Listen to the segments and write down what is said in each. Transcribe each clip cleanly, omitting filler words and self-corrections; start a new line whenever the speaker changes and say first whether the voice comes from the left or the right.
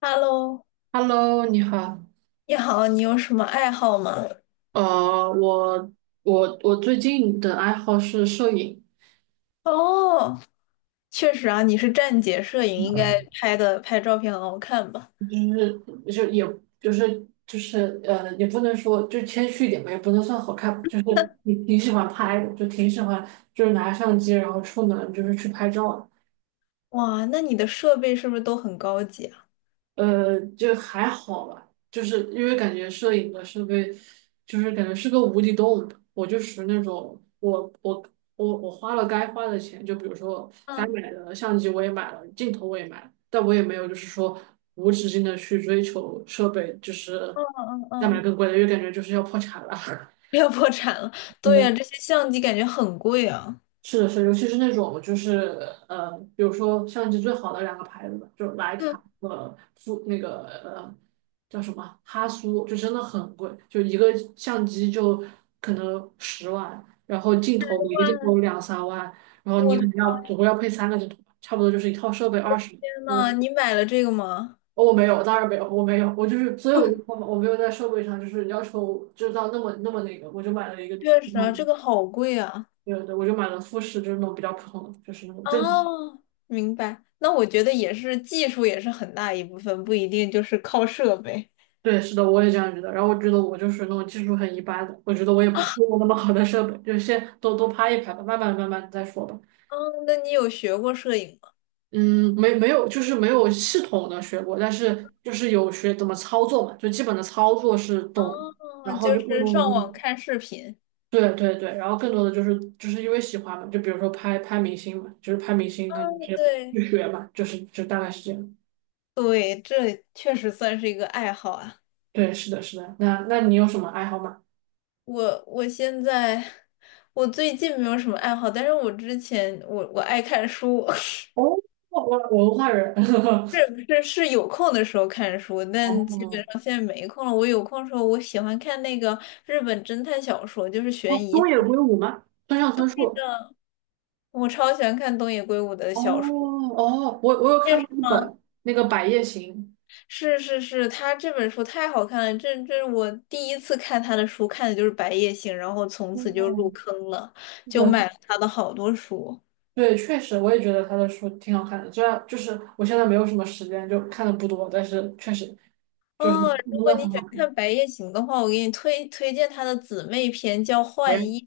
left: Hello，
right: Hello，你好。
left: 你好，你有什么爱好吗？
right: 呃，我我最近的爱好是摄影，
left: 哦，确实啊，你是站姐摄影，应该拍照片很好看吧？
right: 就是就是也就是就是呃，也不能说就谦虚一点吧，也不能算好看吧就是你挺喜欢拍的，就挺喜欢拿相机然后出门就是去拍照的。
left: 哇，那你的设备是不是都很高级啊？
right: 呃，就还好吧，就是因为感觉摄影的设备，就是感觉是个无底洞。我就属于那种，我花了该花的钱，就比如说该
left: 嗯
right: 买的相机我也买了，镜头我也买了，但我也没有就是说无止境的去追求设备，就是
left: 嗯嗯
right: 再买
left: 嗯，
right: 更贵的，因为感觉就是要破产了。
left: 不要破产了。对呀，这 些相机感觉很贵啊。
right: 是的是的，尤其是那种比如说相机最好的两个牌子吧，就是徕
left: 嗯，
right: 卡和富那个呃叫什么哈苏，就真的很贵，就一个相机就可能十万，然后镜头每个镜
left: 哇，
right: 头两三万，然后你
left: 我
right: 可
left: 的
right: 能要总共要配三个镜头，差不多就是一套设备二十，
left: 天
right: 真的。
left: 呐，你买了这个吗？
right: 哦我没有，当然没有，我没有，我就是，所以我就说嘛我没有在设备上就是要求知道那么那个，我就买了一个
left: 确
right: 普
left: 实
right: 通
left: 啊，
right: 的，
left: 这个好贵啊。
right: 对对，我就买了富士，就是那种比较普通的，就是那种正。
left: 哦，明白。那我觉得也是，技术也是很大一部分，不一定就是靠设备。
right: 对，是的，我也这样觉得。然后我觉得我就是那种技术很一般的，我觉得我也不配用那么好的设备，就先都拍一拍吧，慢慢再说吧。
left: 嗯，那你有学过摄影吗？
right: 嗯，没有，就是没有系统的学过，但是就是有学怎么操作嘛，就基本的操作是懂的。然
left: 哦，
right: 后
left: 就
right: 就更
left: 是
right: 多
left: 上
right: 的，
left: 网看视频。
right: 对对对，然后更多的就是因为喜欢嘛，就比如说拍拍明星嘛，就是拍明星，那就是
left: 对
right: 去学嘛，就是就大概是这样。
left: 对，这确实算是一个爱好啊。
right: 对，是的，是的。那那你有什么爱好吗？
left: 我我现在我最近没有什么爱好，但是我之前我爱看书，
right: 哦，我我文化人。
left: 是 不是是有空的时候看书，但基
right: 哦，
left: 本上现在没空了。我有空的时候，我喜欢看那个日本侦探小说，就是
right: 哦，
left: 悬疑
right: 东
left: 小
right: 野
left: 说。
right: 圭吾吗？村上春树。
left: 我超喜欢看东野圭吾的
right: 哦
left: 小说，
right: 哦，我我有
left: 你也
right: 看
left: 是
right: 过一
left: 吗？
right: 本那个《百叶行》。
left: 是，他这本书太好看了，这是我第一次看他的书，看的就是《白夜行》，然后从此就
right: 哦，
left: 入坑了，
right: 是
left: 就
right: 的
left: 买了他的好多书。
right: 对，确实，我也觉得他的书挺好看的。虽然就是我现在没有什么时间，就看的不多，但是确实就是
left: 哦，
right: 真
left: 如果
right: 的
left: 你
right: 很好
left: 想看
right: 看。
left: 《白夜行》的话，我给你推荐他的姊妹篇，叫《幻
right: 喂，
left: 夜》。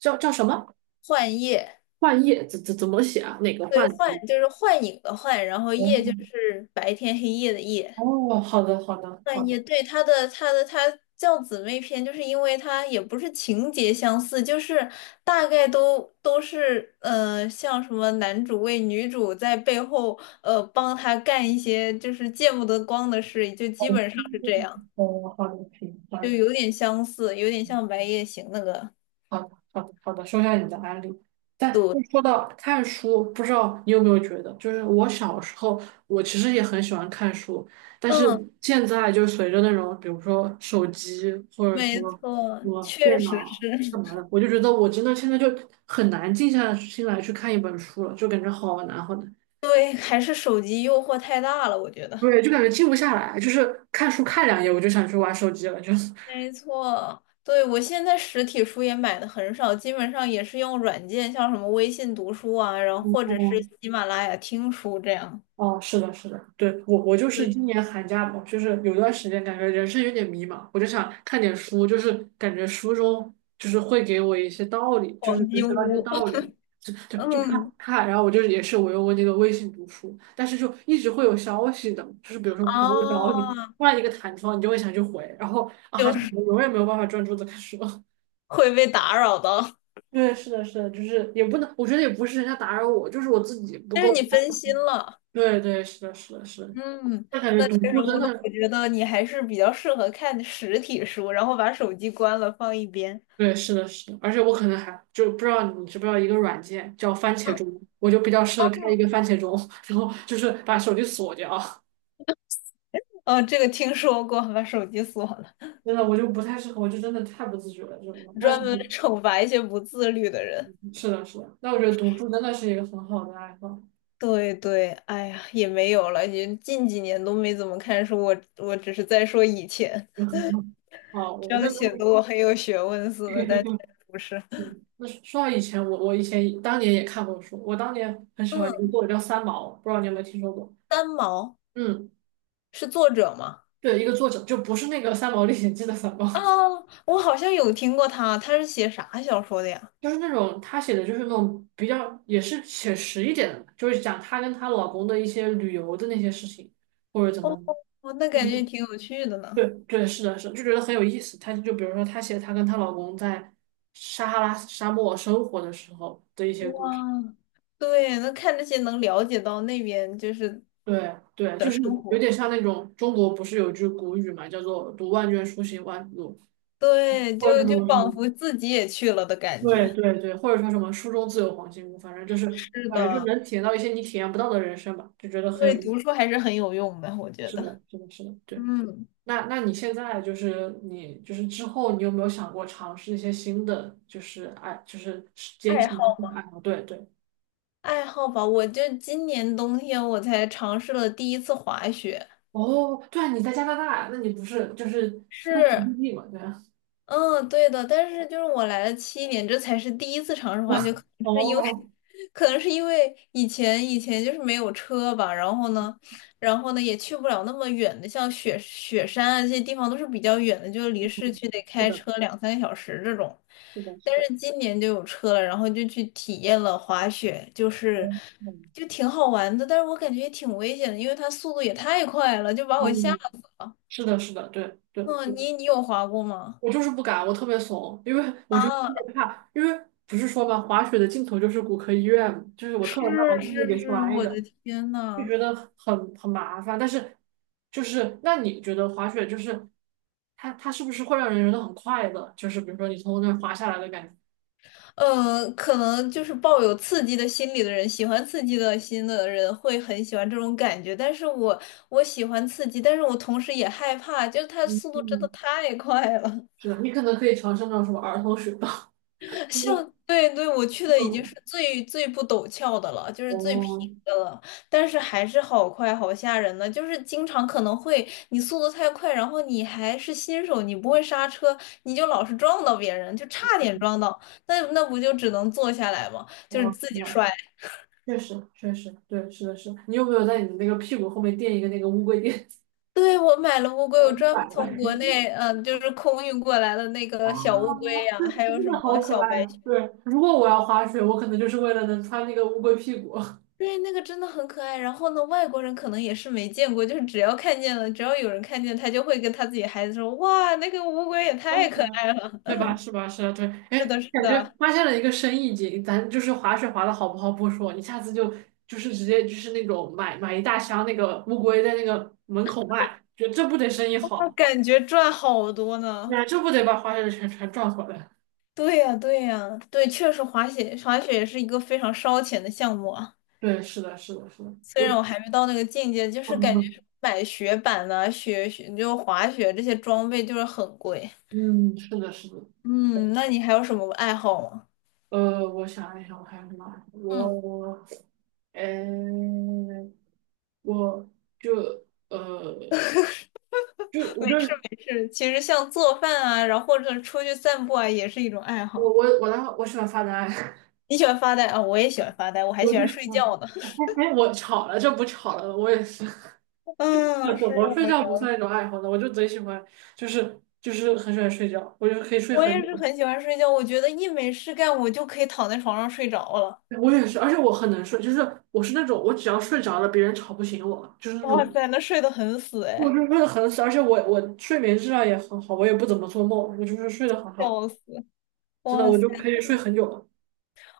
right: 叫什么？
left: 幻夜，
right: 幻夜怎么写啊？哪个
left: 对，
right: 幻
left: 幻
right: 字？
left: 就是幻影的幻，然后夜就
right: 哦
left: 是白天黑夜的夜。
right: 哦，好的好的
left: 哎，
right: 好
left: 也
right: 的，
left: 对，他叫姊妹篇，就是因为他也不是情节相似，就是大概都是像什么男主为女主在背后帮他干一些就是见不得光的事，就基本上是这样，
right: 哦好的，行，好
left: 就
right: 的。
left: 有点相似，有点像《白夜行》那个。
right: 好的，好的，好的，说一下你的案例。但说到看书，不知道你有没有觉得，就是我小时候，我其实也很喜欢看书，但是
left: 嗯，
right: 现在就随着那种，比如说手机或者
left: 没
right: 说
left: 错，
right: 什么
left: 确
right: 电
left: 实
right: 脑
left: 是，
right: 干嘛的，我就觉得我真的现在就很难静下心来去看一本书了，就感觉好难好难，
left: 对，还是手机诱惑太大了，我觉得。
right: 对，就感觉静不下来，就是看书看两页我就想去玩手机了，就是。
left: 没错，对，我现在实体书也买的很少，基本上也是用软件，像什么微信读书啊，然后或者是
right: 哦
left: 喜马拉雅听书这样。
right: 哦，是的，是的，对，我我就是
left: 对，
right: 今年寒假嘛，就是有段时间感觉人生有点迷茫，我就想看点书，就是感觉书中就是会给我一些道理，就是
left: 黄
right: 能
left: 金
right: 学到一些
left: 屋，
right: 道 理，就看
left: 嗯，
right: 看，然后我就也是我用我那个微信读书，但是就一直会有消息的，就是比如说朋友找你，
left: 啊，
right: 突然一个弹窗，你就会想去回，然后啊，
left: 就
right: 就
left: 是
right: 永远没有办法专注的看书。
left: 会被打扰到，
right: 对，是的，是的，就是也不能，我觉得也不是人家打扰我，就是我自己不
left: 但是
right: 够。
left: 你分 心了。
right: 对对，是的，是的，是的。
left: 嗯，
right: 那感觉
left: 那
right: 读
left: 确实，
right: 书
left: 我
right: 真
left: 那
right: 的，
left: 我觉得你还是比较适合看实体书，然后把手机关了放一边。
right: 对，是的，是的，而且我可能还就不知道你知不知道一个软件叫番茄
left: 嗯，
right: 钟，我就比较适合开一个番茄钟，然后就是把手机锁掉。
left: 哦，这个听说过，把手机锁了，
right: 真的，我就不太适合，我就真的太不自觉了，这种。但是
left: 专门
right: 读，
left: 惩罚一些不自律的人。
right: 是的，是的，那我觉得读书真的是一个很好的爱好。
left: 对对，哎呀，也没有了，也近几年都没怎么看书，我只是在说以前，
right: 哦，我
left: 这
right: 们那
left: 样
right: 如
left: 显
right: 果，
left: 得我很有学问 似的，但其实不是。
right: 嗯那说到以前，我我以前当年也看过书，我当年很喜欢一个
left: 嗯，
right: 作者叫三毛，不知道你有没有听说过？
left: 三毛
right: 嗯，
left: 是作者吗？
right: 对，一个作者，就不是那个《三毛历险记》的三
left: 啊，
right: 毛，
left: 我好像有听过他，他是写啥小说的呀？
right: 就是那种他写的就是那种比较也是写实一点的，就是讲她跟她老公的一些旅游的那些事情，或者怎
left: 哦，
right: 么，
left: 哦那
right: 就是
left: 感觉挺有趣的呢。
right: 对对是的是的就觉得很有意思。他就比如说他写她跟她老公在撒哈拉沙漠生活的时候的一些故事，
left: 哇，对，那看这些能了解到那边就是
right: 对对，
left: 的
right: 就是
left: 生
right: 有
left: 活，
right: 点像那种中国不是有句古语嘛，叫做“读万卷书，行万里路”，
left: 对，就
right: 或者是什
left: 就
right: 么什么，
left: 仿佛自己也去了的感
right: 对
left: 觉。
right: 对对，或者说什么“书中自有黄金屋”，反正就是
left: 是
right: 感觉就
left: 的。
right: 能体验到一些你体验不到的人生吧，就觉得很有
left: 对，
right: 意思
left: 读书还是很有用的，我觉
right: 是
left: 得。
right: 的，是的，是的，对。
left: 嗯，
right: 那那你现在就是你就是之后你有没有想过尝试一些新的就是爱就是捡
left: 爱
right: 起
left: 好
right: 新爱好？对对。
left: 爱好吧，我就今年冬天我才尝试了第一次滑雪，
right: 哦，对啊，你在加拿大，那你不是就是那是
left: 是
right: 异地嘛？对啊。
left: 嗯，对的，但是就是我来了7年，这才是第一次尝 试
right: 哇，
left: 滑雪，可能是因为，
right: 哦，
left: 可能是因为以前就是没有车吧，然后呢，然后呢也去不了那么远的，像雪山啊这些地方都是比较远的，就离市区得
right: 是
left: 开
right: 的，
left: 车两三个小时这种。
right: 是的，是
left: 但
right: 的，
left: 是今年就有车了，然后就去体验了滑雪，就是
right: 嗯嗯，
left: 就挺好玩的，但是我感觉也挺危险的，因为它速度也太快了，就把我吓
right: 哦，
left: 死了。
right: 是的，是的，对对，
left: 嗯，你有滑过吗？
right: 我就是不敢，我特别怂，因为我就是特
left: 啊。
right: 别怕，因为不是说嘛，滑雪的尽头就是骨科医院嘛就是我特
left: 是
right: 别怕把自己
left: 是
right: 给
left: 是，
right: 摔
left: 我
right: 着。
left: 的天
right: 就觉
left: 呐，
right: 得很很麻烦。但是，就是那你觉得滑雪就是它是不是会让人觉得很快乐？就是比如说你从那儿滑下来的感觉，
left: 可能就是抱有刺激的心理的人，喜欢刺激的心的人会很喜欢这种感觉。但是我喜欢刺激，但是我同时也害怕，就是它
right: 嗯
left: 速度真的
right: 嗯，
left: 太快了。
right: 是的。你可能可以尝试那种什么儿童雪道，就是
left: 像对对，我去
right: 那
left: 的已经
right: 种
left: 是最不陡峭的了，就是最平
right: 哦，
left: 的了，但是还是好快，好吓人呢。就是经常可能会你速度太快，然后你还是新手，你不会刹车，你就老是撞到别人，就差点撞到，那不就只能坐下来吗？就是
right: 哦
left: 自己
right: 那
left: 摔。
right: 确实对，是的是的你有没有在你的那个屁股后面垫一个那个乌龟垫？
left: 对，我买了乌 龟，我
right: 我
left: 专门
right: 反了
left: 从国 内，嗯、就是空运过来的那个小乌
right: 啊，
left: 龟呀、还
right: 这
left: 有
right: 真
left: 什
right: 的好
left: 么
right: 可
left: 小
right: 爱
left: 白
right: 啊！对，如果我要滑雪，我可能就是为了能穿那个乌龟屁股。
left: 对，那个真的很可爱。然后呢，外国人可能也是没见过，就是只要看见了，只要有人看见，他就会跟他自己孩子说：“哇，那个乌龟也太可爱了！”
right: 对吧？是吧？是啊，对，哎，
left: 是的，是
right: 感觉
left: 的，
right: 发现了一个生意经，咱就是滑雪滑的好不好不说，你下次就就是直接就是那种买一大箱那个乌龟在那个门口卖，觉得这不得生意
left: 那
right: 好，
left: 感觉赚好多呢。
right: 那这不得把滑雪的钱全赚回来？
left: 对呀，对呀，对，确实滑雪也是一个非常烧钱的项目啊。
right: 对，是的，是的，是的，
left: 虽
right: 我，
left: 然我还没到那个境界，就是感
right: 嗯，
left: 觉买雪板呐、雪雪就滑雪这些装备就是很贵。
right: 嗯是的，是的，
left: 嗯，那你还有什么爱好吗？
right: 呃，我想一想，我还有什么啊？
left: 嗯。
right: 我，呃，我就呃，就我
left: 没事
right: 就
left: 没事，其实像做饭啊，然后或者出去散步啊，也是一种爱
right: 我
left: 好。
right: 我我的话我喜欢发呆。
left: 你喜欢发呆啊，我也喜欢发呆，我还
right: 我
left: 喜
right: 就
left: 欢
right: 是，
left: 睡
right: 嗯
left: 觉呢。
right: 哎哎，我吵了，就不吵了，我也是。
left: 嗯，
right: 那怎
left: 是
right: 么
left: 的，
right: 睡
left: 我
right: 觉不算一种爱好呢？我就贼喜欢，很喜欢睡觉，我就可以睡
left: 我
right: 很
left: 也是
right: 久。
left: 很喜欢睡觉，我觉得一没事干，我就可以躺在床上睡着了。
right: 我也是，而且我很能睡，就是我是那种我只要睡着了，别人吵不醒我，就是那
left: 哇
right: 种
left: 塞，那睡得很死
right: 我
left: 哎，
right: 就睡得很死，而且我睡眠质量也很好，我也不怎么做梦，我就是睡得很好，
left: 笑死！
right: 真的
left: 哇
right: 我
left: 塞，
right: 就可以睡很久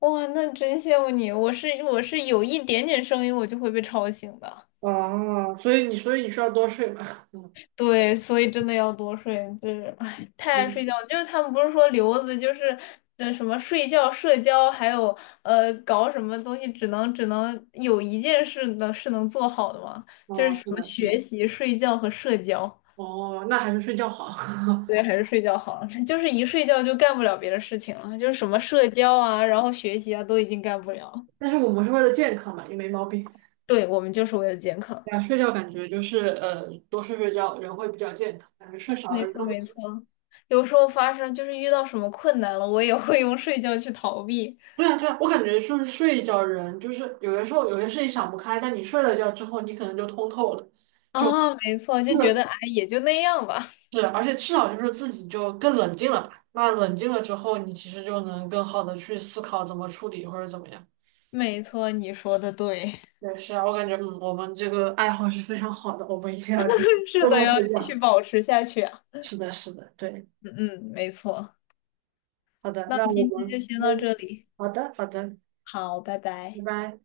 left: 哇，那真羡慕你，我是有一点点声音我就会被吵醒的。
right: 了啊。所以你需要多睡嘛，嗯，
left: 对，所以真的要多睡，就是哎，太
right: 是
left: 爱睡觉了就是他们不是说留子，就是什么睡觉、社交，还有搞什么东西，只能有一件事能是能做好的吗？
right: 啊，是的，
left: 学
right: 嗯，
left: 习、睡觉和社交。
right: 哦，那还是睡觉好。
left: 对，还是睡觉好，就是一睡觉就干不了别的事情了，就是什么社交啊，然后学习啊，都已经干不了。
right: 但是我们是为了健康嘛，也没毛病。
left: 对，我们就是为了健康。
right: 对啊，睡觉感觉就是呃，多睡睡觉人会比较健康，感觉睡少了
left: 没
right: 人
left: 错，
right: 都不。
left: 没错。有时候发生就是遇到什么困难了，我也会用睡觉去逃避。
right: 对啊，对啊，我感觉就是睡一觉人，就是有的时候有些事情想不开，但你睡了觉之后，你可能就通透了。
left: 啊，没错，就觉得
right: 是
left: 哎，也就那样吧。
right: 对啊，而且至少就是自己就更冷静了吧。那冷静了之后，你其实就能更好的去思考怎么处理或者怎么样。
left: 没错，你说的对，
right: 对，是啊，我感觉嗯，我们这个爱好是非常好的，我们一定要多
left: 是的，
right: 多
left: 要
right: 睡
left: 继续
right: 觉。
left: 保持下去啊。
right: 是的，是的，对，
left: 嗯嗯，没错。
right: 好的，
left: 那
right: 那我
left: 今天
right: 们
left: 就先
right: 嗯，
left: 到这里，
right: 好的，好的。
left: 好，拜
right: 拜
left: 拜。
right: 拜。